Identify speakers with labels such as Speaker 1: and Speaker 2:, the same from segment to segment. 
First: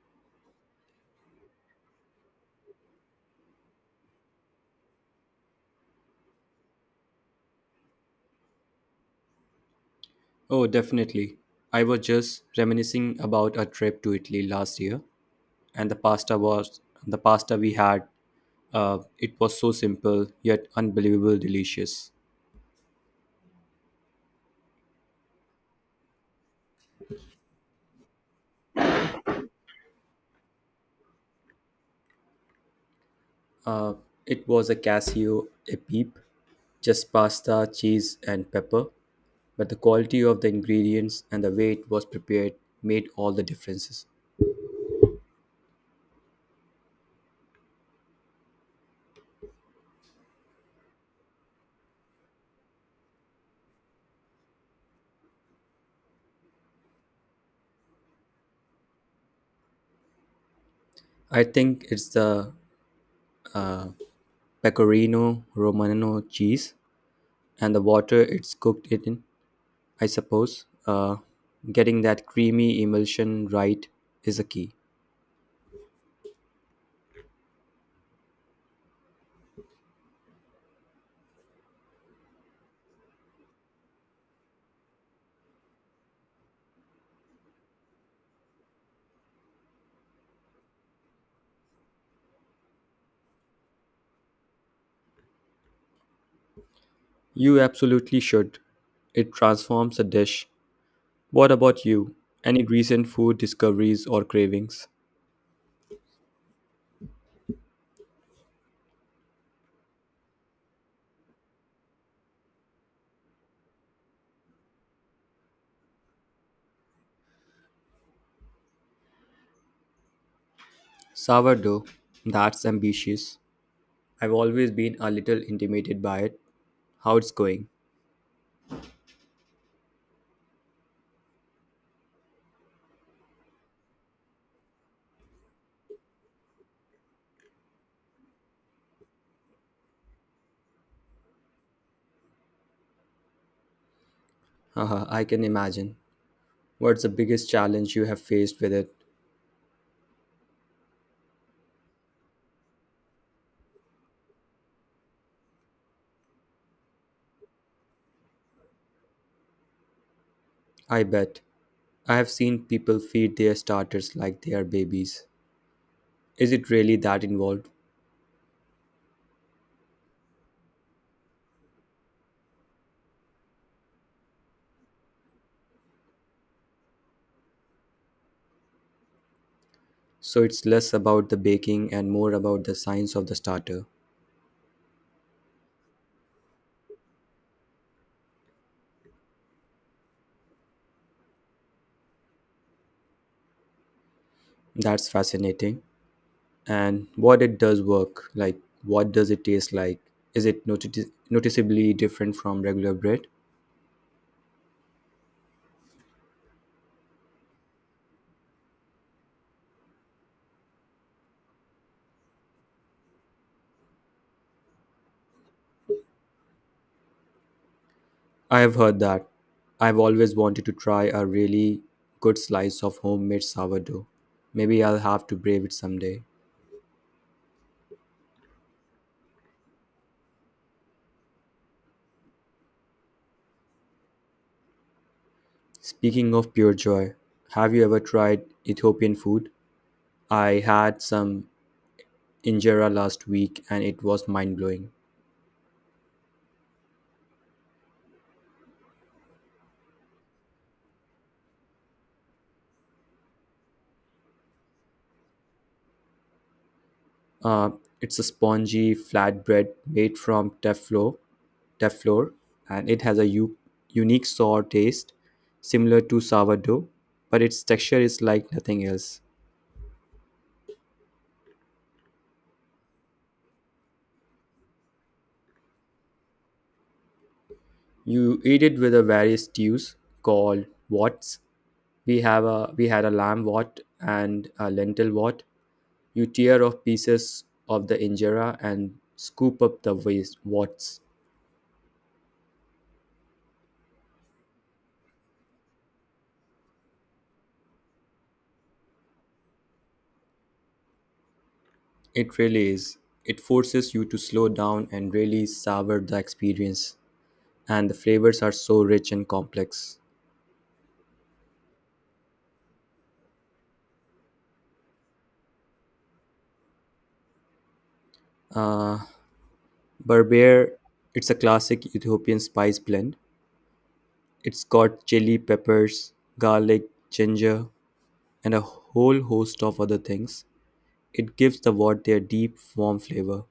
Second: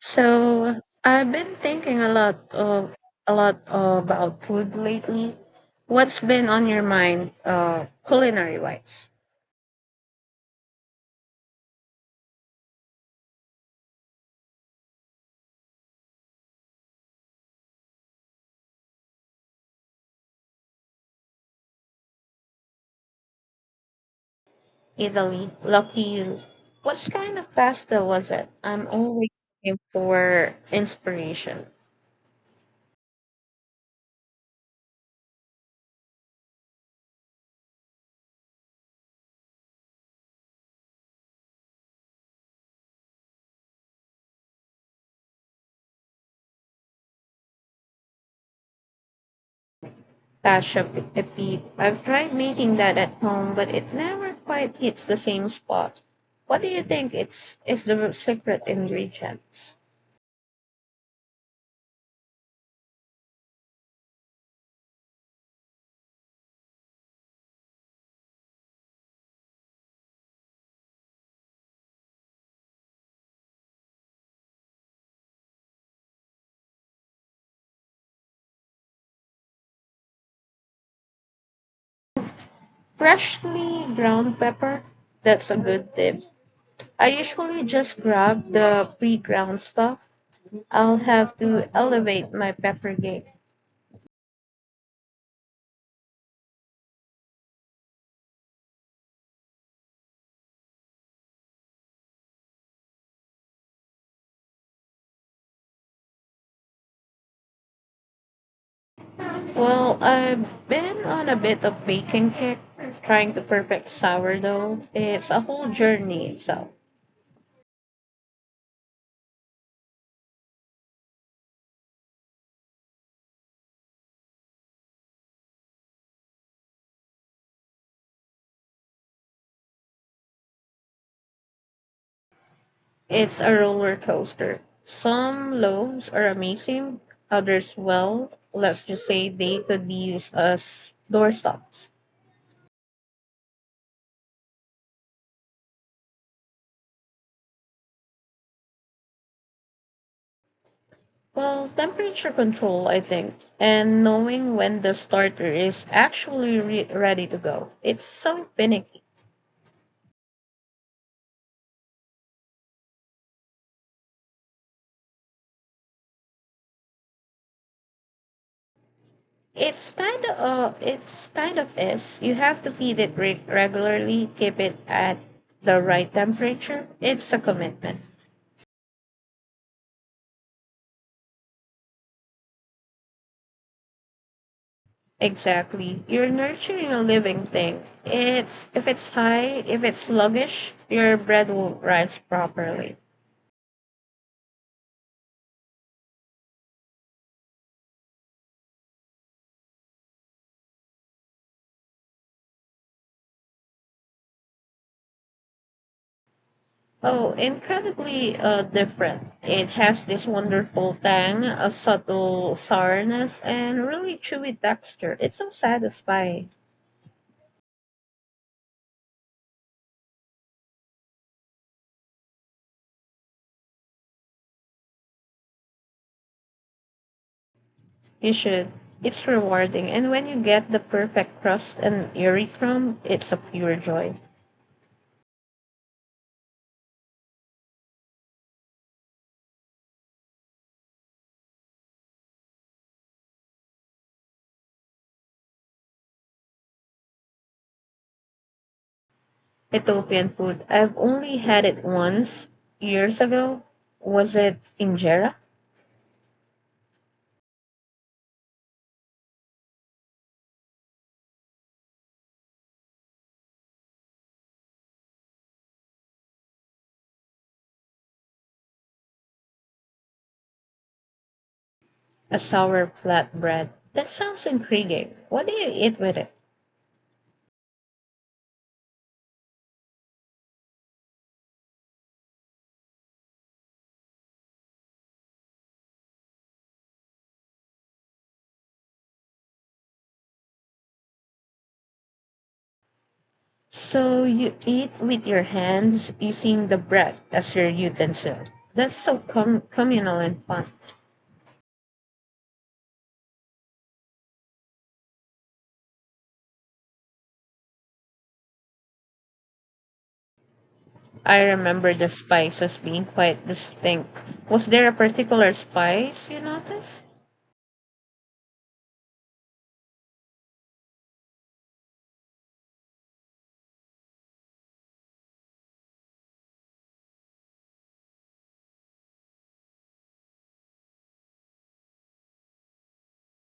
Speaker 1: So I've been thinking a lot about food lately. What's been on your mind, culinary wise?
Speaker 2: Oh, definitely. I was just reminiscing about a trip to Italy last year, and the pasta we had. It was so simple yet unbelievable delicious.
Speaker 1: Italy, lucky you. What kind of pasta was it? I'm always looking for inspiration.
Speaker 2: Uh, it was a Casio a peep, just pasta, cheese, and pepper. But the quality of the ingredients and the way it was prepared made all the differences.
Speaker 1: Pasha, pepe. I've tried making that at home, but it never quite hits the same spot. What do you think it's is the secret ingredients?
Speaker 2: I think it's the pecorino romano cheese and the water it's cooked it in, I suppose. Getting that creamy emulsion right is a key.
Speaker 1: Freshly ground pepper. That's a good tip. I usually just grab the pre ground stuff. I'll have to elevate my pepper game.
Speaker 2: You absolutely should. It transforms a dish. What about you? Any recent food discoveries or cravings?
Speaker 1: Well, I've been on a bit of baking kick, trying to perfect sourdough. It's a whole journey itself.
Speaker 2: Sourdough, that's ambitious. I've always been a little intimidated by it. How it's going?
Speaker 1: It's a roller coaster. Some loaves are amazing, others, well, let's just say they could be used as doorstops.
Speaker 2: Haha, I can imagine. What's the biggest challenge you have faced with it?
Speaker 1: Well, temperature control, I think, and knowing when the starter is actually ready to go. It's so finicky.
Speaker 2: I bet. I have seen people feed their starters like they are babies. Is it really that involved?
Speaker 1: It's kind of is. You have to feed it regularly, keep it at the right temperature. It's a commitment.
Speaker 2: So it's less about the baking and more about the science of the starter.
Speaker 1: Exactly. You're nurturing a living thing. It's if it's high, if it's sluggish, your bread won't rise properly.
Speaker 2: That's fascinating. And what it does work, like what does it taste like? Is it noticeably different from regular bread?
Speaker 1: Oh, incredibly different. It has this wonderful tang, a subtle sourness, and really chewy texture. It's so satisfying.
Speaker 2: I have heard that. I've always wanted to try a really good slice of homemade sourdough. Maybe I'll have to brave it someday.
Speaker 1: You should. It's rewarding. And when you get the perfect crust and airy crumb, it's a pure joy.
Speaker 2: Speaking of pure joy, have you ever tried Ethiopian food? I had some injera last week and it was mind blowing.
Speaker 1: Ethiopian food. I've only had it once years ago. Was it injera?
Speaker 2: Uh, it's a spongy flatbread made from teflor, and it has a unique sour taste, similar to sourdough, but its texture is like nothing else.
Speaker 1: A sour flatbread. That sounds intriguing. What do you eat with it?
Speaker 2: You eat it with a various stews called wots. We had a lamb wot and a lentil wot. You tear off pieces of the injera and scoop up the waste wots.
Speaker 1: So you eat with your hands using the bread as your utensil. That's so communal and fun.
Speaker 2: It really is. It forces you to slow down and really savor the experience, and the flavors are so rich and complex.
Speaker 1: I remember the spices being quite distinct. Was there a particular spice you noticed?
Speaker 2: Uh, Berber, it's a classic Ethiopian spice blend. It's got chili peppers, garlic, ginger, and a whole host of other things. It gives the wort their deep, warm flavor.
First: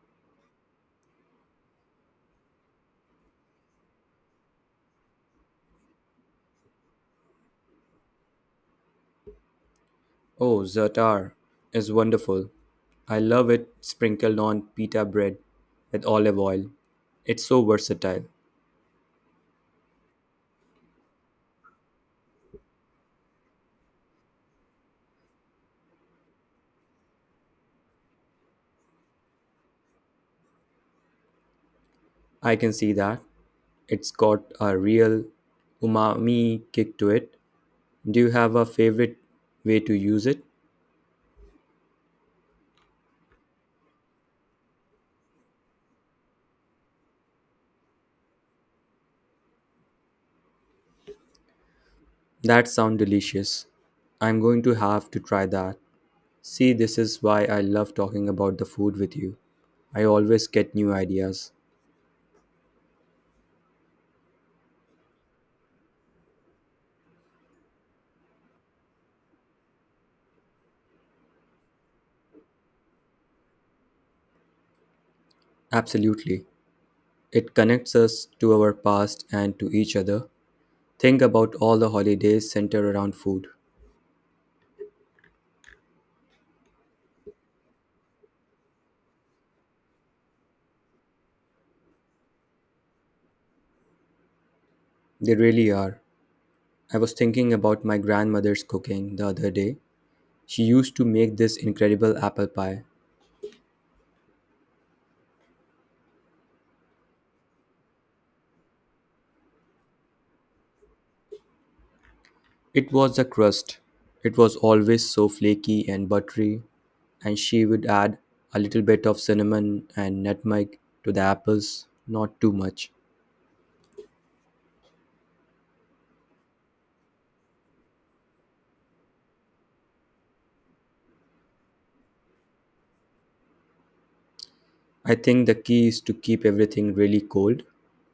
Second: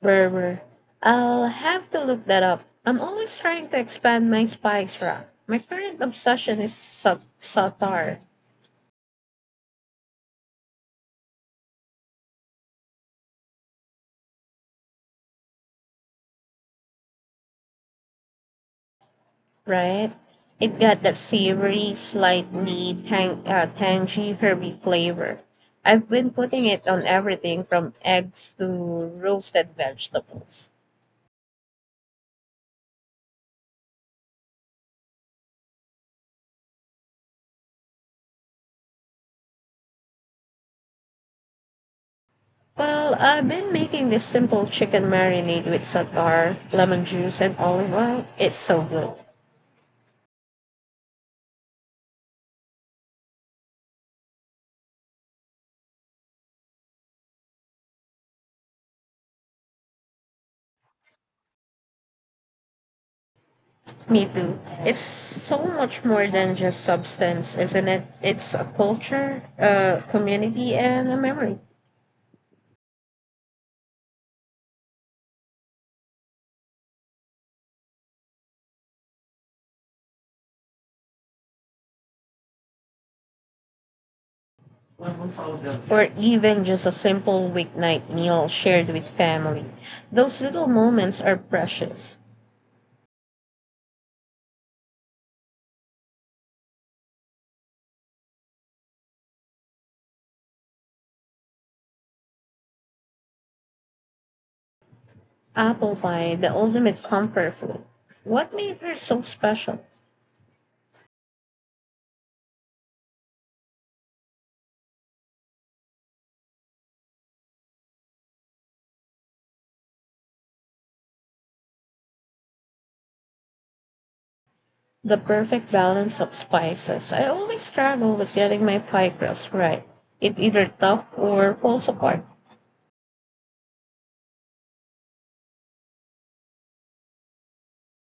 Speaker 1: Berber. I'll have to look that up. I'm always trying to expand my spice rack. My current obsession is satar.
Speaker 2: Oh, za'atar is wonderful. I love it sprinkled on pita bread with olive oil. It's so versatile.
Speaker 1: Right? It got that savory, slightly tangy, herby flavor. I've been putting it on everything from eggs to roasted vegetables.
Speaker 2: I can see that. It's got a real umami kick to it. Do you have a favorite way to use it?
Speaker 1: Well, I've been making this simple chicken marinade with satar, lemon juice, and olive oil. It's so good.
Speaker 2: That sounds delicious. I'm going to have to try that. See, this is why I love talking about the food with you. I always get new ideas.
Speaker 1: Me too. It's so much more than just substance, isn't it? It's a culture, a community, and a memory.
Speaker 2: Absolutely. It connects us to our past and to each other. Think about all the holidays centered around food.
Speaker 1: Or even just a simple weeknight meal shared with family. Those little moments are precious.
Speaker 2: They really are. I was thinking about my grandmother's cooking the other day. She used to make this incredible apple pie.
Speaker 1: Apple pie, the ultimate comfort food. What made her so special?
Speaker 2: It was the crust. It was always so flaky and buttery, and she would add a little bit of cinnamon and nutmeg to the apples, not too much.
Speaker 1: The perfect balance of spices. I always struggle with getting my pie crust right. It either tough or falls apart.
Speaker 2: I think the key is to keep everything really cold:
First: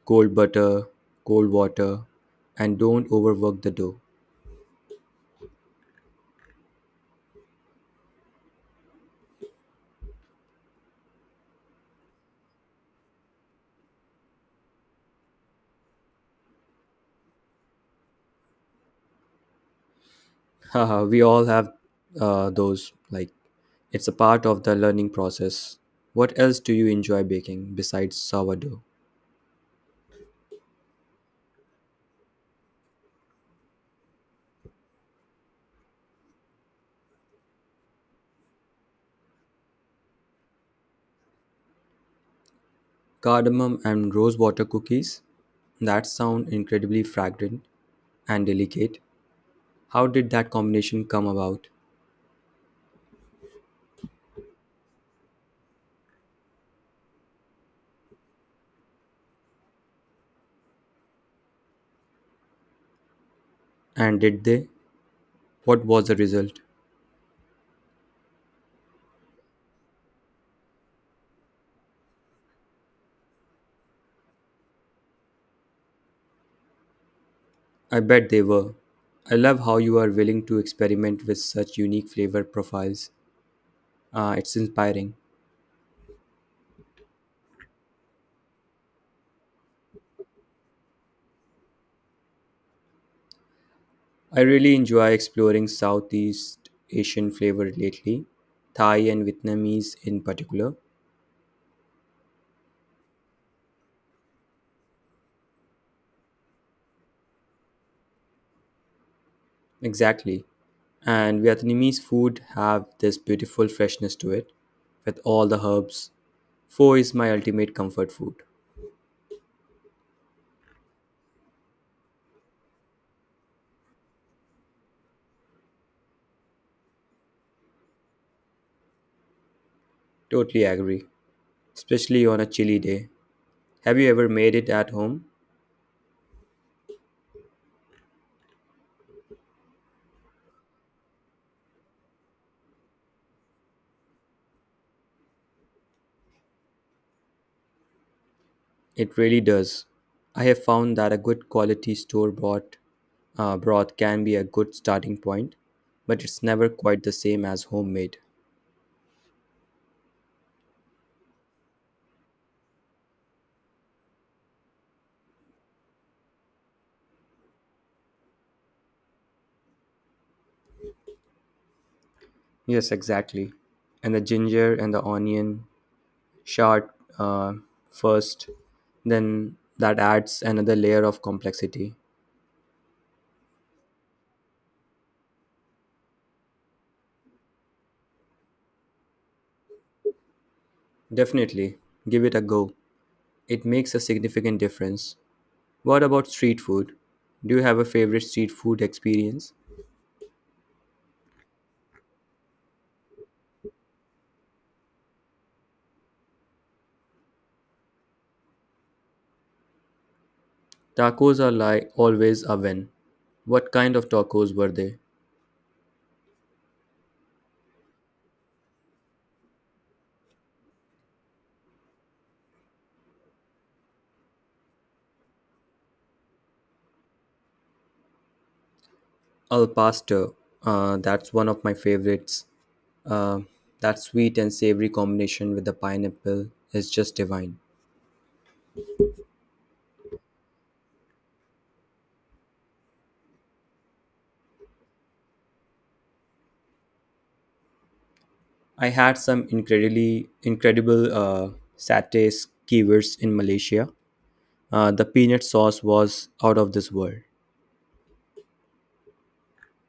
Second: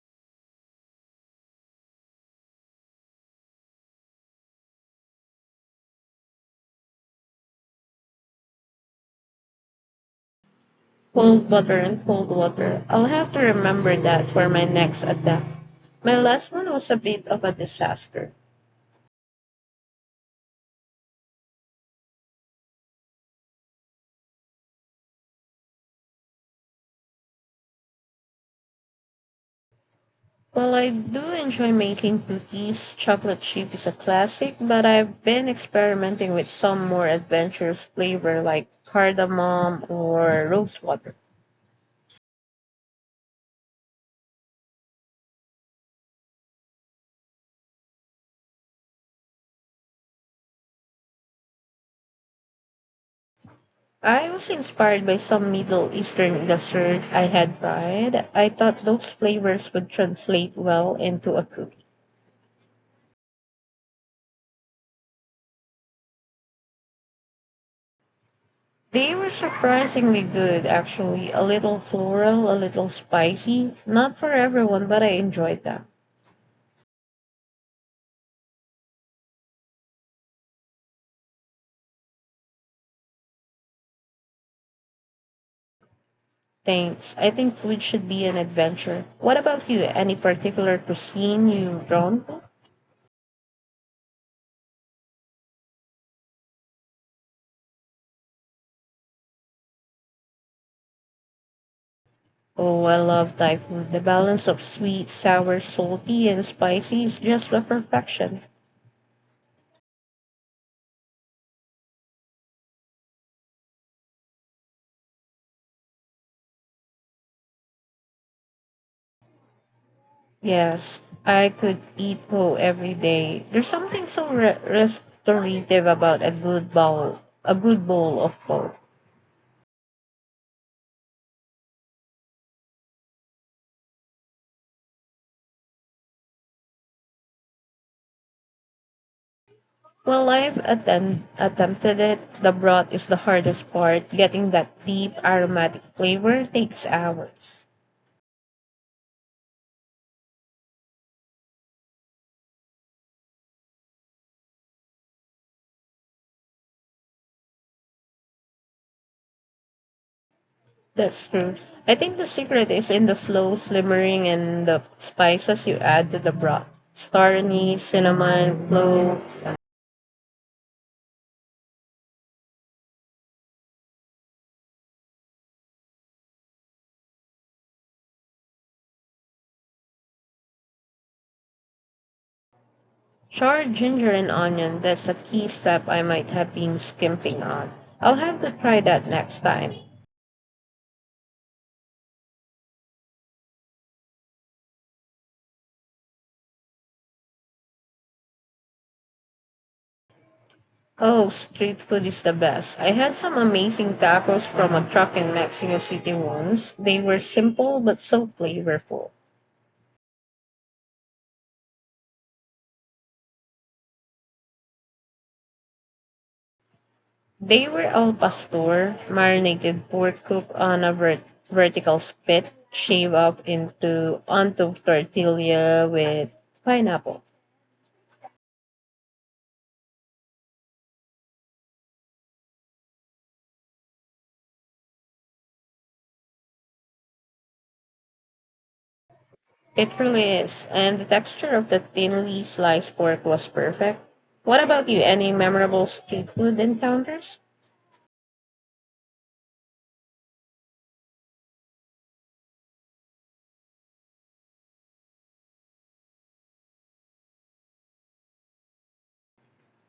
Speaker 2: cold butter, cold water, and don't overwork the dough.
Speaker 1: Cold butter and cold water. I'll have to remember that for my next attempt. My last one was a bit of a disaster.
Speaker 2: Haha, we all have those, like, it's a part of the learning process. What else do you enjoy baking besides sourdough?
Speaker 1: Well, I do enjoy making cookies. Chocolate chip is a classic, but I've been experimenting with some more adventurous flavor like cardamom or rose water.
Speaker 2: Cardamom and rose water cookies? That sound incredibly fragrant and delicate. How did that combination come about?
Speaker 1: I was inspired by some Middle Eastern dessert I had tried. I thought those flavors would translate well into a cookie.
Speaker 2: And did they? What was the result?
Speaker 1: They were surprisingly good, actually. A little floral, a little spicy. Not for everyone, but I enjoyed them.
Speaker 2: I bet they were. I love how you are willing to experiment with such unique flavor profiles. It's inspiring.
Speaker 1: Thanks. I think food should be an adventure. What about you? Any particular cuisine you've drawn to?
Speaker 2: I really enjoy exploring Southeast Asian flavor lately, Thai and Vietnamese in particular.
Speaker 1: Oh, I love Thai food. The balance of sweet, sour, salty, and spicy is just the perfection.
Speaker 2: Exactly. And Vietnamese food have this beautiful freshness to it with all the herbs. Pho is my ultimate comfort food.
Speaker 1: Yes, I could eat whole every day. There's something so restorative about a good bowl of pho.
Speaker 2: Totally agree. Especially on a chilly day. Have you ever made it at home?
Speaker 1: Well, I've attempted it. The broth is the hardest part. Getting that deep aromatic flavor takes hours.
Speaker 2: It really does. I have found that a good quality store bought broth can be a good starting point, but it's never quite the same as homemade.
Speaker 1: That's true. I think the secret is in the slow simmering and the spices you add to the broth. Star anise, cinnamon, cloves,
Speaker 2: Yes, exactly. And the ginger and the onion short, uh, first, then that adds another layer of complexity.
Speaker 1: charred ginger, and onion. That's a key step I might have been skimping on. I'll have to try that next time.
Speaker 2: Definitely, give it a go. It makes a significant difference. What about street food? Do you have a favorite street food experience?
Speaker 1: Oh, street food is the best. I had some amazing tacos from a truck in Mexico City once. They were simple but so flavorful.
Speaker 2: Tacos are like always a win. What kind of tacos were they?
Speaker 1: They were al pastor, marinated pork cooked on a vertical spit, shaved up into onto tortilla with pineapple.
Speaker 2: Al pastor, that's one of my favorites. Uh, that sweet and savory combination with the pineapple is just divine.
Speaker 1: It really is, and the texture of the thinly sliced pork was perfect. What about you? Any memorable street food encounters?
Speaker 2: I had some incredibly incredible satay skewers in Malaysia. The peanut sauce was out of this world.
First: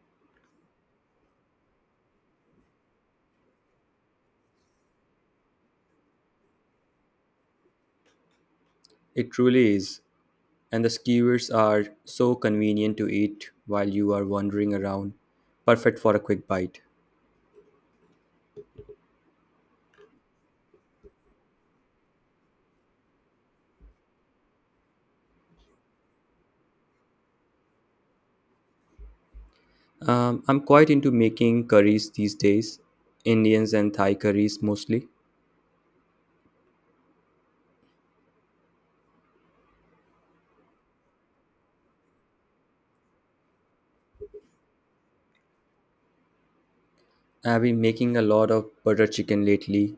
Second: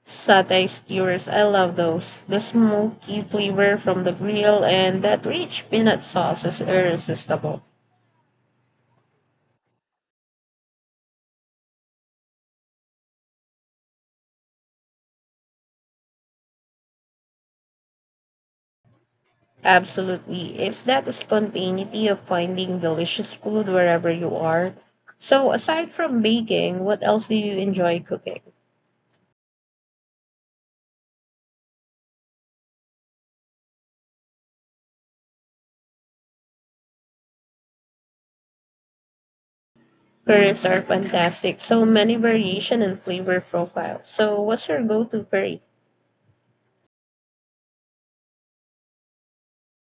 Speaker 1: Satay skewers, I love those. The smoky flavor from the grill and that rich peanut sauce is irresistible.
Speaker 2: It truly is, and the skewers are so convenient to eat while you are wandering around, perfect for a quick bite.
Speaker 1: Absolutely. It's that spontaneity of finding delicious food wherever you are. So, aside from baking, what else do you enjoy cooking?
Speaker 2: I'm quite into making curries these days, Indians and Thai curries mostly.
Speaker 1: Curries are fantastic. So many variation and flavor profiles. So, what's your go-to curry?
Speaker 2: I've been making a lot of butter chicken lately.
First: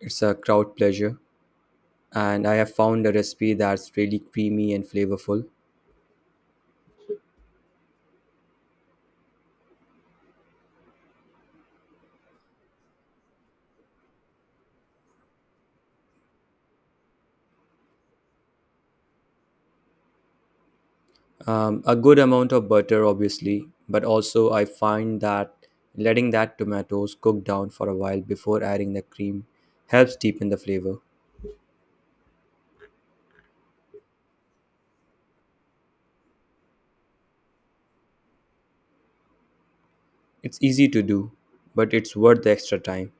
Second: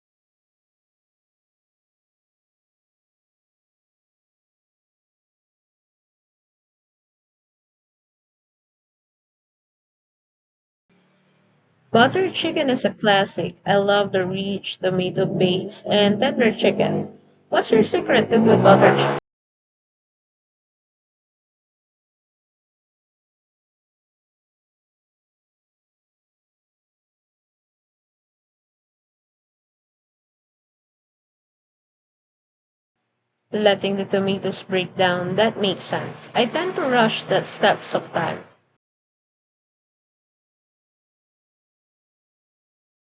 Speaker 2: It's a crowd pleasure, and I have found a recipe that's really creamy and flavorful.
Speaker 1: Butter chicken is a classic. I love the rich tomato base and tender chicken. What's your secret to good butter chicken?
Speaker 2: A good amount of butter obviously, but also I find that letting that tomatoes cook down for a while before adding the cream helps deepen the flavor.
Speaker 1: Letting the tomatoes break down. That makes sense. I tend to rush that step sometimes.
Speaker 2: It's easy to do, but it's worth the extra time,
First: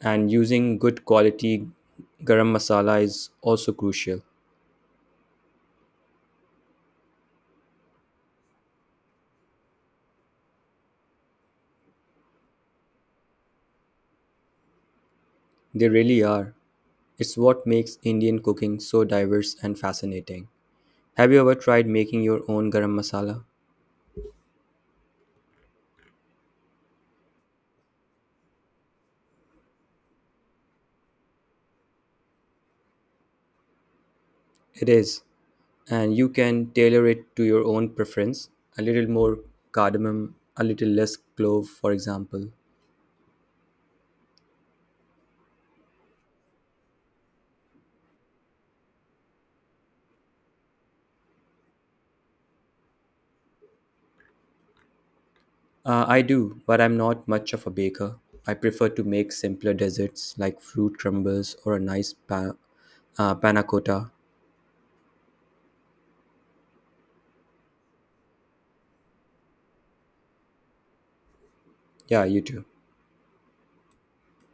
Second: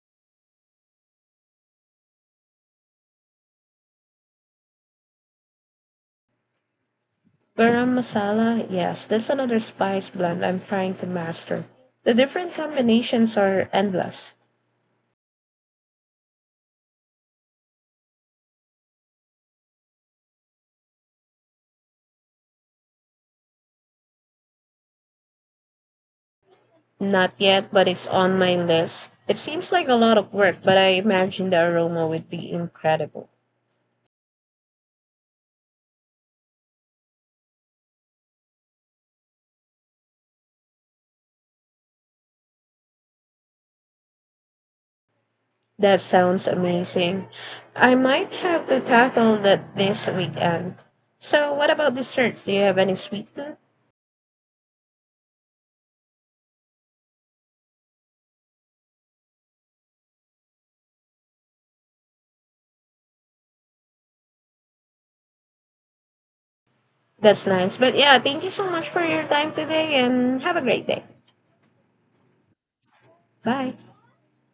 Speaker 2: and using good quality garam masala is also crucial.
Speaker 1: Garam masala, yes, that's another spice blend I'm trying to master. The different combinations are endless.
Speaker 2: They really are. It's what makes indian cooking so diverse and fascinating. Have you ever tried making your own garam masala?
Speaker 1: Not yet, but it's on my list. It seems like a lot of work, but I imagine the aroma would be incredible.
Speaker 2: It is, and you can tailor it to your own preference. A little more cardamom, a little less clove, for example.
Speaker 1: That sounds amazing. I might have to tackle that this weekend. So, what about desserts? Do you have any sweet tooth?
Speaker 2: I do, but I'm not much of a baker. I prefer to make simpler desserts like fruit crumbles or a nice panna cotta.
Speaker 1: That's nice. But yeah, thank you so much for your time today and have a great day.
Speaker 2: Yeah, you too.
Speaker 1: Bye.